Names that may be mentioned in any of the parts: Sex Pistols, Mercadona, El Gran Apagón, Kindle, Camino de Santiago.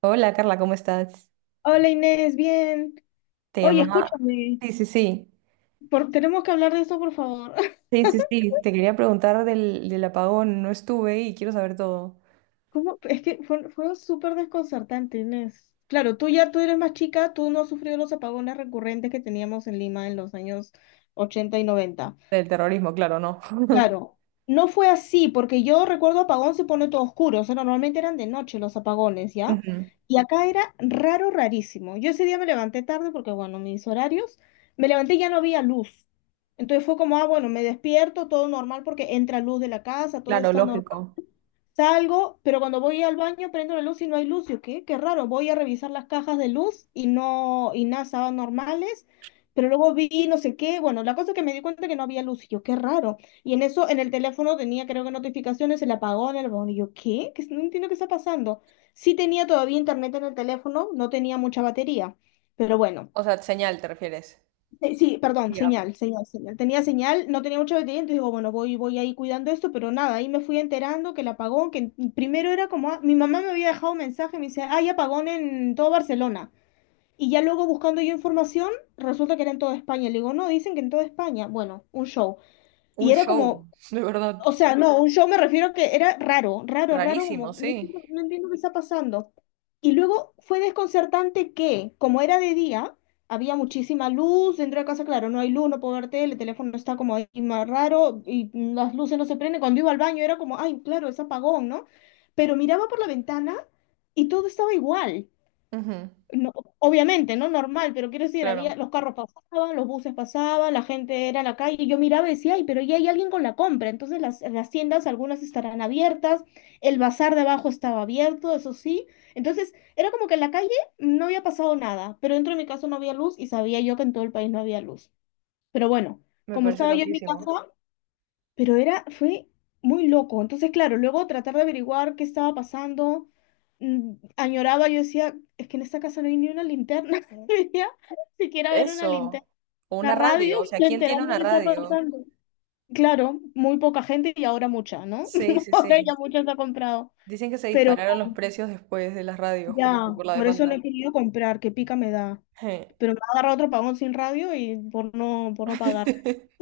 Hola Carla, ¿cómo estás? Hola Inés, bien. Te Oye, llamaba. escúchame, Sí, sí, sí. Tenemos que hablar de eso, por favor. Sí, sí, sí. Te quería preguntar del apagón. No estuve y quiero saber todo. ¿Cómo? Es que fue súper desconcertante, Inés. Claro, tú eres más chica, tú no has sufrido los apagones recurrentes que teníamos en Lima en los años 80 y 90. Del terrorismo, claro, no. Claro, no fue así, porque yo recuerdo apagón se pone todo oscuro, o sea, normalmente eran de noche los apagones, ¿ya? Ujú. Y acá era raro, rarísimo. Yo ese día me levanté tarde porque, bueno, mis horarios, me levanté y ya no había luz. Entonces fue como, ah, bueno, me despierto, todo normal porque entra luz de la casa, todo Claro, está normal. lógico. Salgo, pero cuando voy al baño prendo la luz y no hay luz. Yo, ¿qué? Qué raro. Voy a revisar las cajas de luz y no, y nada, estaban normales. Pero luego vi no sé qué. Bueno, la cosa es que me di cuenta que no había luz. Y yo, qué raro. Y en eso, en el teléfono tenía, creo que notificaciones, el apagón, el apagón. Y yo, ¿qué? ¿Qué? No entiendo qué está pasando. Sí tenía todavía internet en el teléfono, no tenía mucha batería. Pero bueno. O sea, señal, ¿te refieres? Sí, sí, perdón, Ya. señal, señal, señal. Tenía señal, no tenía mucha batería, entonces digo, bueno, voy ahí cuidando esto, pero nada, ahí me fui enterando que el apagón, que primero era como, ah, mi mamá me había dejado un mensaje, me dice, hay apagón en todo Barcelona. Y ya luego buscando yo información, resulta que era en toda España. Le digo, no, dicen que en toda España. Bueno, un show. Un Y era show, como, de verdad. o sea, no, un show me refiero que era raro, raro, raro, Rarísimo, como no, sí. Entiendo qué está pasando. Y luego fue desconcertante que, como era de día, había muchísima luz dentro de casa, claro, no hay luz, no puedo ver tele, el teléfono está como ahí más raro y las luces no se prenden. Cuando iba al baño era como, ay, claro, es apagón, ¿no? Pero miraba por la ventana y todo estaba igual. Ujú, No, obviamente, ¿no? Normal, pero quiero decir, claro, había, los carros pasaban, los buses pasaban, la gente era en la calle, y yo miraba y decía, ay, pero ya hay alguien con la compra, entonces las tiendas, algunas estarán abiertas, el bazar de abajo estaba abierto, eso sí, entonces era como que en la calle no había pasado nada, pero dentro de mi casa no había luz y sabía yo que en todo el país no había luz, pero bueno, me como parece estaba yo en mi loquísimo. casa, pero era, fue muy loco. Entonces, claro, luego tratar de averiguar qué estaba pasando, añoraba, yo decía, es que en esta casa no hay ni una linterna. Decía, siquiera ver una linterna, Eso. O una una radio, radio. O sea, para ¿quién tiene enterarme de una qué está radio? pasando. Claro, muy poca gente y ahora mucha, ¿no? Sí, sí, O sea, sí. ya mucha se ha comprado. Dicen que se Pero dispararon los precios después de las radios, como ya, que por la por eso no demanda. he querido comprar, que pica me da. Je. Pero me ha agarrado otro pagón sin radio y por no pagar.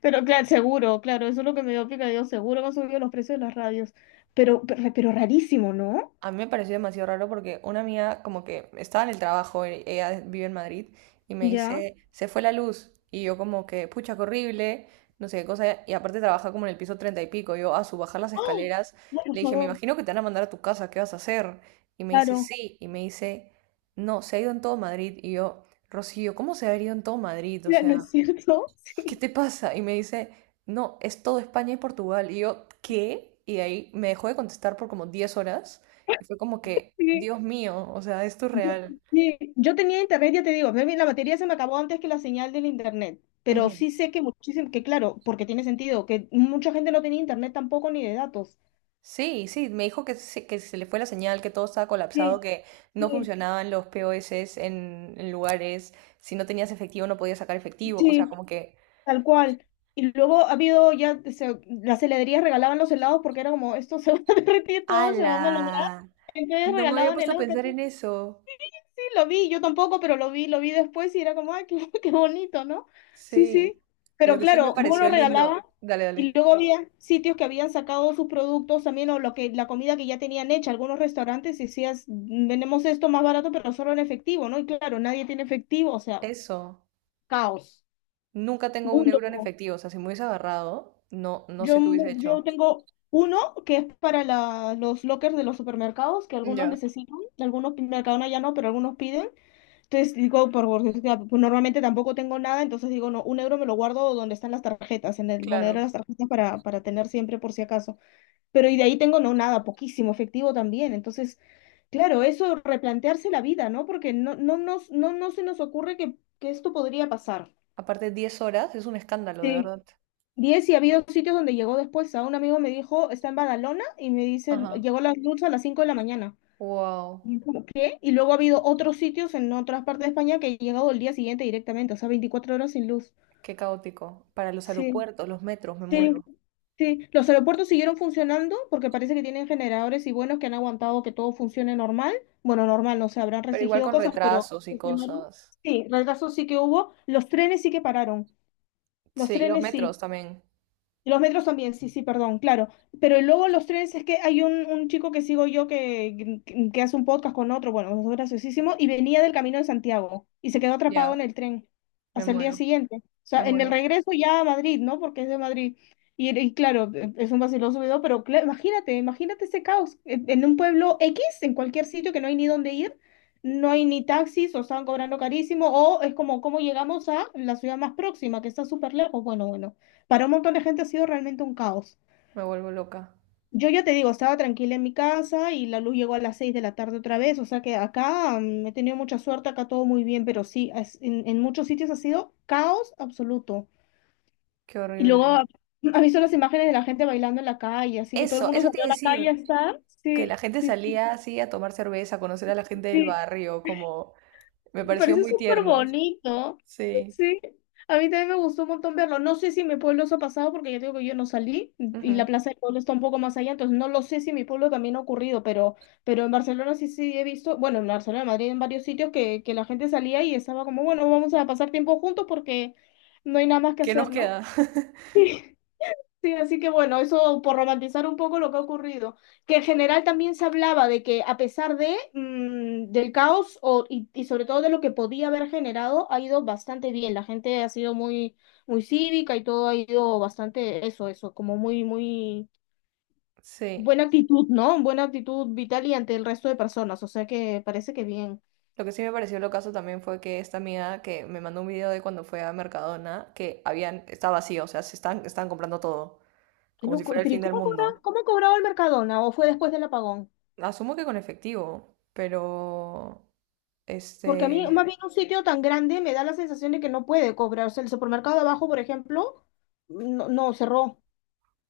Pero claro, seguro, claro, eso es lo que me dio picadillo, seguro que han subido los precios de las radios. Pero rarísimo, ¿no? A mí me pareció demasiado raro porque una amiga como que estaba en el trabajo, ella vive en Madrid, y me Ya. dice, se fue la luz. Y yo como que, pucha, qué horrible, no sé qué cosa. Y aparte trabaja como en el piso 30 y pico. Yo a su bajar las ¡Oh! escaleras No, le por dije, me favor, imagino que te van a mandar a tu casa, ¿qué vas a hacer? Y me dice, claro. sí. Y me dice, no, se ha ido en todo Madrid. Y yo, Rocío, ¿cómo se ha ido en todo Madrid? O Ya, ¿no sea... es cierto? ¿qué Sí, te pasa? Y me dice, no, es todo España y Portugal. Y yo, ¿qué? Y ahí me dejó de contestar por como 10 horas. Y fue como que, sí. Dios mío, o sea, esto es Yo, real. sí. Yo tenía internet, ya te digo, la batería se me acabó antes que la señal del internet. Pero Ujú. sí sé que muchísimo, que claro, porque tiene sentido, que mucha gente no tenía internet tampoco ni de datos. Sí, sí, me dijo que se le fue la señal, que todo estaba colapsado, Sí, que no sí, funcionaban los POS en lugares, si no tenías efectivo no podías sacar efectivo, o sea, sí, como que, tal cual. Y luego ha habido ya, o sea, las heladerías regalaban los helados porque era como, esto se va a derretir todo, se va a malograr. ¡ala! Entonces No me había regalaban puesto a helados que pensar sí, en eso. lo vi, yo tampoco, pero lo vi después y era como, ay, qué, qué bonito, ¿no? Sí, sí. Sí, lo Pero que sí me claro, vos lo pareció lindo. regalabas Dale, y dale. luego había sitios que habían sacado sus productos también o lo que, la comida que ya tenían hecha. Algunos restaurantes decías, "Mm, vendemos esto más barato, pero solo en efectivo, ¿no?". Y claro, nadie tiene efectivo, o sea, Eso. caos. Nunca tengo Muy un euro en loco. efectivo, o sea, si me hubiese agarrado, no, no Yo, sé qué hubiese yo hecho. tengo uno que es para los lockers de los supermercados, que algunos Ya, necesitan, Mercadona ya no, pero algunos piden. Entonces digo, por gordura, pues normalmente tampoco tengo nada, entonces digo, no, un euro me lo guardo donde están las tarjetas, en el monedero claro. de las tarjetas para tener siempre por si acaso. Pero y de ahí tengo no nada, poquísimo, efectivo también. Entonces, claro, eso replantearse la vida, ¿no? Porque no, no, no, no se nos ocurre que esto podría pasar. Aparte, 10 horas es un escándalo, de verdad. 10, y ha habido sitios donde llegó después. A un amigo me dijo, está en Badalona y me dice, Ajá. llegó la luz a las 5 de la mañana. Wow, Y yo como, ¿qué? Y luego ha habido otros sitios en otras partes de España que he llegado el día siguiente directamente, o sea, 24 horas sin luz. qué caótico. Para los Sí, aeropuertos, los metros, me sí, muero. sí. Los aeropuertos siguieron funcionando porque parece que tienen generadores y buenos que han aguantado que todo funcione normal. Bueno, normal, no se habrán Pero igual restringido con cosas, pero retrasos y funcionaron. cosas. Sí, retrasos sí que hubo. Los trenes sí que pararon. Los Sí, y los trenes metros sí. también. Los metros también, sí, sí, perdón, claro. Pero luego los trenes es que hay un chico que sigo yo que hace un podcast con otro, bueno, es graciosísimo, y venía del Camino de Santiago y se quedó atrapado Ya. en el tren Me hasta el día muero, siguiente. O sea, me en el muero, regreso ya a Madrid, ¿no? Porque es de Madrid. Y claro, e, es un vaciloso video, pero imagínate, imagínate ese caos. En un pueblo X, en cualquier sitio que no hay ni dónde ir, no hay ni taxis, o estaban cobrando carísimo, o es como, ¿cómo llegamos a la ciudad más próxima, que está súper lejos? Bueno, bueno, para un montón de gente ha sido realmente un caos. me vuelvo loca. Yo ya te digo, estaba tranquila en mi casa y la luz llegó a las 6 de la tarde otra vez, o sea que acá he tenido mucha suerte, acá todo muy bien, pero sí, en muchos sitios ha sido caos absoluto. Qué Y luego horrible. ha visto las imágenes de la gente bailando en la calle, así que todo el Eso, mundo eso tiene salió que a la calle decir a estar. que Sí, la gente sí, salía así a tomar cerveza, a conocer a la sí. gente del Sí. barrio, como me Me pareció parece muy súper tierno. bonito. Sí. Sí. A mí también me gustó un montón verlo. No sé si en mi pueblo se ha pasado porque yo digo que yo no salí y la Ujú. plaza del pueblo está un poco más allá, entonces no lo sé si en mi pueblo también ha ocurrido, pero en Barcelona sí sí he visto, bueno, en Barcelona, Madrid, en varios sitios que la gente salía y estaba como, bueno, vamos a pasar tiempo juntos porque no hay nada más que ¿Qué nos hacer, ¿no? queda? Sí, así que bueno, eso por romantizar un poco lo que ha ocurrido, que en general también se hablaba de que a pesar de del caos o, y sobre todo de lo que podía haber generado, ha ido bastante bien. La gente ha sido muy, muy cívica y todo ha ido bastante eso, eso, como muy, muy Sí. buena actitud, ¿no? Buena actitud vital y ante el resto de personas. O sea que parece que bien. Lo que sí me pareció lo caso también fue que esta amiga que me mandó un video de cuando fue a Mercadona, que habían, está vacío, o sea, se están comprando todo, Qué como si loco. fuera ¿Y el pero, fin y del mundo. cómo cobraba el Mercadona? ¿O fue después del apagón? Asumo que con efectivo, pero Porque a mí, este, más bien un sitio tan grande me da la sensación de que no puede cobrar. O sea, el supermercado de abajo, por ejemplo, no, no cerró.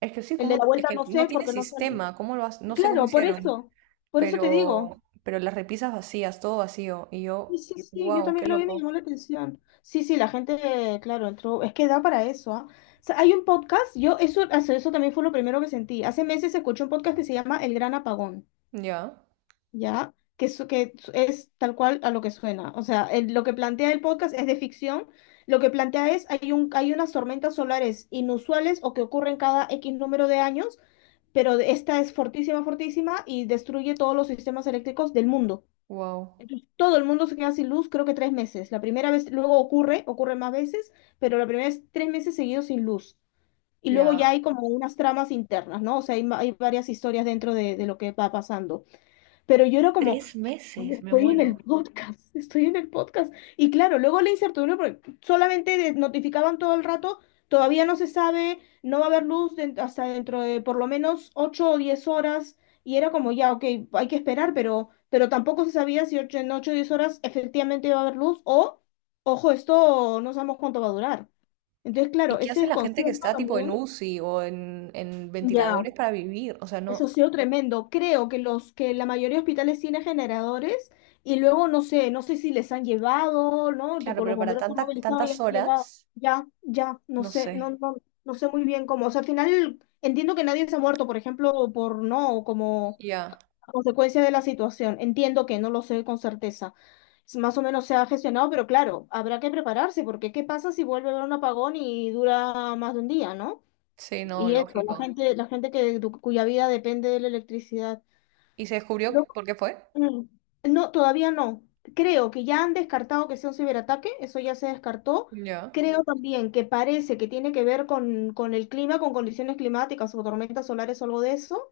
es que sí, El de la como, es vuelta que no no sé tiene porque no salió. sistema, no sé cómo Claro, por hicieron, eso. Por eso te digo. Pero las repisas vacías, todo vacío, y Sí, yo, sí, sí, yo wow, qué también lo vi, me loco. llamó la atención. Sí, sí, la gente, claro, entró. Es que da para eso, ¿ah? O sea, hay un podcast, yo, eso también fue lo primero que sentí. Hace meses escuché un podcast que se llama El Gran Apagón. Ya, ¿Ya? Que es tal cual a lo que suena. O sea, lo que plantea el podcast es de ficción. Lo que plantea es, hay unas tormentas solares inusuales o que ocurren cada X número de años, pero esta es fortísima, fortísima y destruye todos los sistemas eléctricos del mundo. wow, Entonces, todo el mundo se queda sin luz, creo que 3 meses. La primera vez, luego ocurre más veces, pero la primera es 3 meses seguidos sin luz. Y luego ya. ya hay como unas tramas internas, ¿no? O sea, hay, hay varias historias dentro de lo que va pasando. Pero yo era como, Tres oye, meses, me estoy en muero. el podcast, estoy en el podcast. Y claro, luego la incertidumbre, porque solamente notificaban todo el rato, todavía no se sabe, no va a haber luz hasta dentro de por lo menos 8 o 10 horas, y era como ya, ok, hay que esperar, pero tampoco se sabía si en 8 o 10 horas efectivamente iba a haber luz o, ojo, esto no sabemos cuánto va a durar. Entonces, ¿Y claro, qué ese hace la gente que desconcierto está tipo en también. UCI o en Ya. ventiladores para vivir? O sea, Eso ha no, sido tremendo. Creo que los que la mayoría de hospitales tienen generadores y luego no sé, no sé si les han llevado, ¿no? claro, Tipo los pero para bomberos se han tantas movilizado tantas y han horas, llevado. Ya, ya, no no sé, no, sé. no, no sé muy bien cómo. O sea, al final entiendo que nadie se ha muerto, por ejemplo, por no, como Ya, a consecuencia de la situación. Entiendo que no lo sé con certeza. Es más o menos se ha gestionado, pero claro, habrá que prepararse, porque ¿qué pasa si vuelve a haber un apagón y dura más de un día, ¿no? sí, no, Y eso, lógico. La gente que, cuya vida depende de la electricidad. ¿Y se No, descubrió por qué fue? mm, no, todavía no. Creo que ya han descartado que sea un ciberataque, eso ya se descartó. Ya, Creo también que parece que tiene que ver con el clima, con condiciones climáticas o tormentas solares o algo de eso.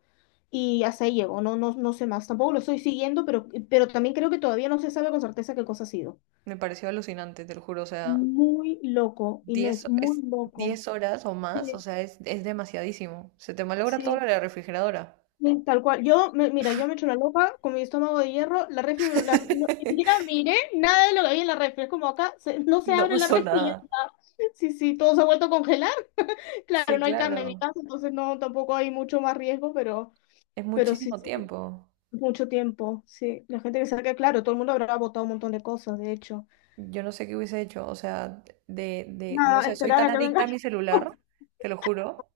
Y hasta ahí llego, no, no, no sé más. Tampoco lo estoy siguiendo, pero también creo que todavía no se sabe con certeza qué cosa ha sido. me pareció alucinante, te lo juro. O sea, Muy loco, 10, Inés, muy es loco. 10 horas o más, o Sí, sea, es demasiadísimo. Se te malogra todo lo sí. de la refrigeradora. Sí, tal cual. Yo, mira, yo me echo una loca con mi estómago de hierro, la refri, ni siquiera miré nada de lo que había en la refri. Es como acá, no se No abre la pasó refri y ya nada. está. Sí, sí, todo se ha vuelto a congelar. Claro, Sí, no hay carne en mi claro. casa, entonces no, tampoco hay mucho más riesgo, Es pero sí, muchísimo sí, tiempo. mucho tiempo. Sí, la gente que saque, claro, todo el mundo habrá botado un montón de cosas, de hecho. Yo no sé qué hubiese hecho, o sea, no Nada, sé, soy esperar tan a que venga. adicta a mi celular, te lo juro.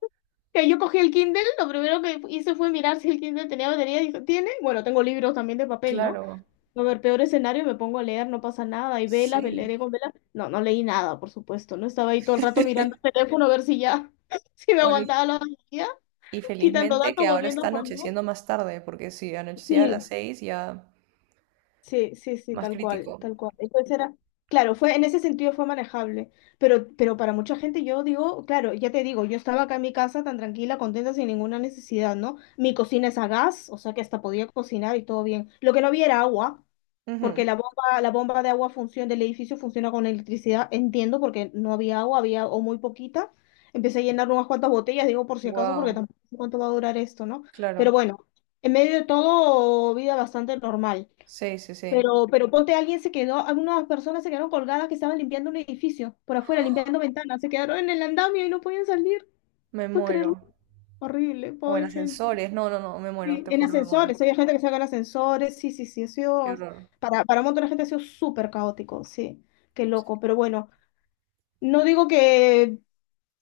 Que yo cogí el Kindle, lo primero que hice fue mirar si el Kindle tenía batería, y dije, ¿tiene? Bueno, tengo libros también de papel, ¿no? Claro, A ver, peor escenario, me pongo a leer, no pasa nada. Y velas, sí. leeré con velas. No, no leí nada, por supuesto. No estaba ahí todo el rato mirando el teléfono a ver si ya, si me Bueno, aguantaba la batería, y quitando felizmente datos, que ahora volviendo está a poner. anocheciendo más tarde, porque si anochecía a las Sí. 6 ya Sí, sí, sí, más tal cual, crítico. tal cual. Entonces era, claro, fue, en ese sentido fue manejable, pero para mucha gente yo digo, claro, ya te digo, yo estaba acá en mi casa tan tranquila, contenta, sin ninguna necesidad, ¿no? Mi cocina es a gas, o sea que hasta podía cocinar y todo bien. Lo que no había era agua, porque la bomba de agua funciona, del edificio funciona con electricidad, entiendo, porque no había agua, había o muy poquita. Empecé a llenar unas cuantas botellas, digo por si acaso, porque Wow, tampoco sé cuánto va a durar esto, ¿no? Pero claro. bueno, en medio de todo, vida bastante normal. Sí, sí, sí. Pero ponte, alguien se quedó, algunas personas se quedaron colgadas que estaban limpiando un edificio por afuera, limpiando ventanas, se quedaron en el andamio y no podían salir. Me ¿Puedes muero. creerlo? Horrible, O en pobre gente. ascensores, no, no, no, me muero, Sí, te en juro, me muero. ascensores, había gente que se en ascensores, sí, sí, sí, ha Qué sido, horror. Para un montón de gente ha sido súper caótico, sí, qué loco. Sí, Pero bueno, no digo que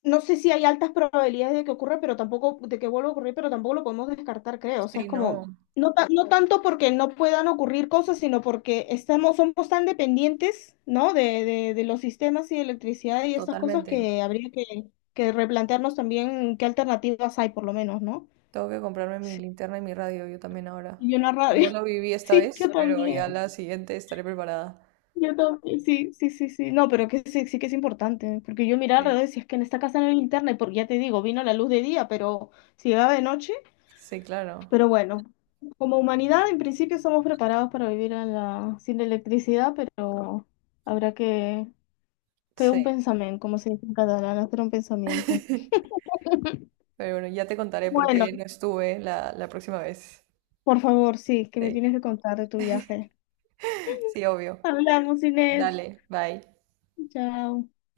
no sé si hay altas probabilidades de que ocurra, pero tampoco, de que vuelva a ocurrir, pero tampoco lo podemos descartar, creo. O sea, sí, es como, no, no, no tanto porque no puedan ocurrir cosas, sino porque estamos, somos tan dependientes, ¿no? De los sistemas y de electricidad y estas cosas totalmente. que habría que replantearnos también qué alternativas hay, por lo menos, ¿no? Tengo que comprarme mi Sí. linterna y mi radio yo también ahora. Y una No rabia. lo viví esta Sí, yo vez, pero ya también. la siguiente estaré preparada. Yo también. Sí, sí, sí, sí. No, pero que sí, sí que es importante, porque yo miraba Sí, alrededor y decía, es que en esta casa no hay internet, porque ya te digo, vino la luz de día, pero si llegaba de noche. sí, claro. Pero bueno, como humanidad en principio somos preparados para vivir en sin electricidad, pero habrá que hacer un Sí. pensamiento, como se dice en catalán, hacer un pensamiento. Pero bueno, ya te contaré por Bueno, qué no estuve la próxima vez. por favor, sí, que me Sí, tienes que contar de tu viaje. sí, obvio. Hablamos, Inés. Dale, bye. Chao.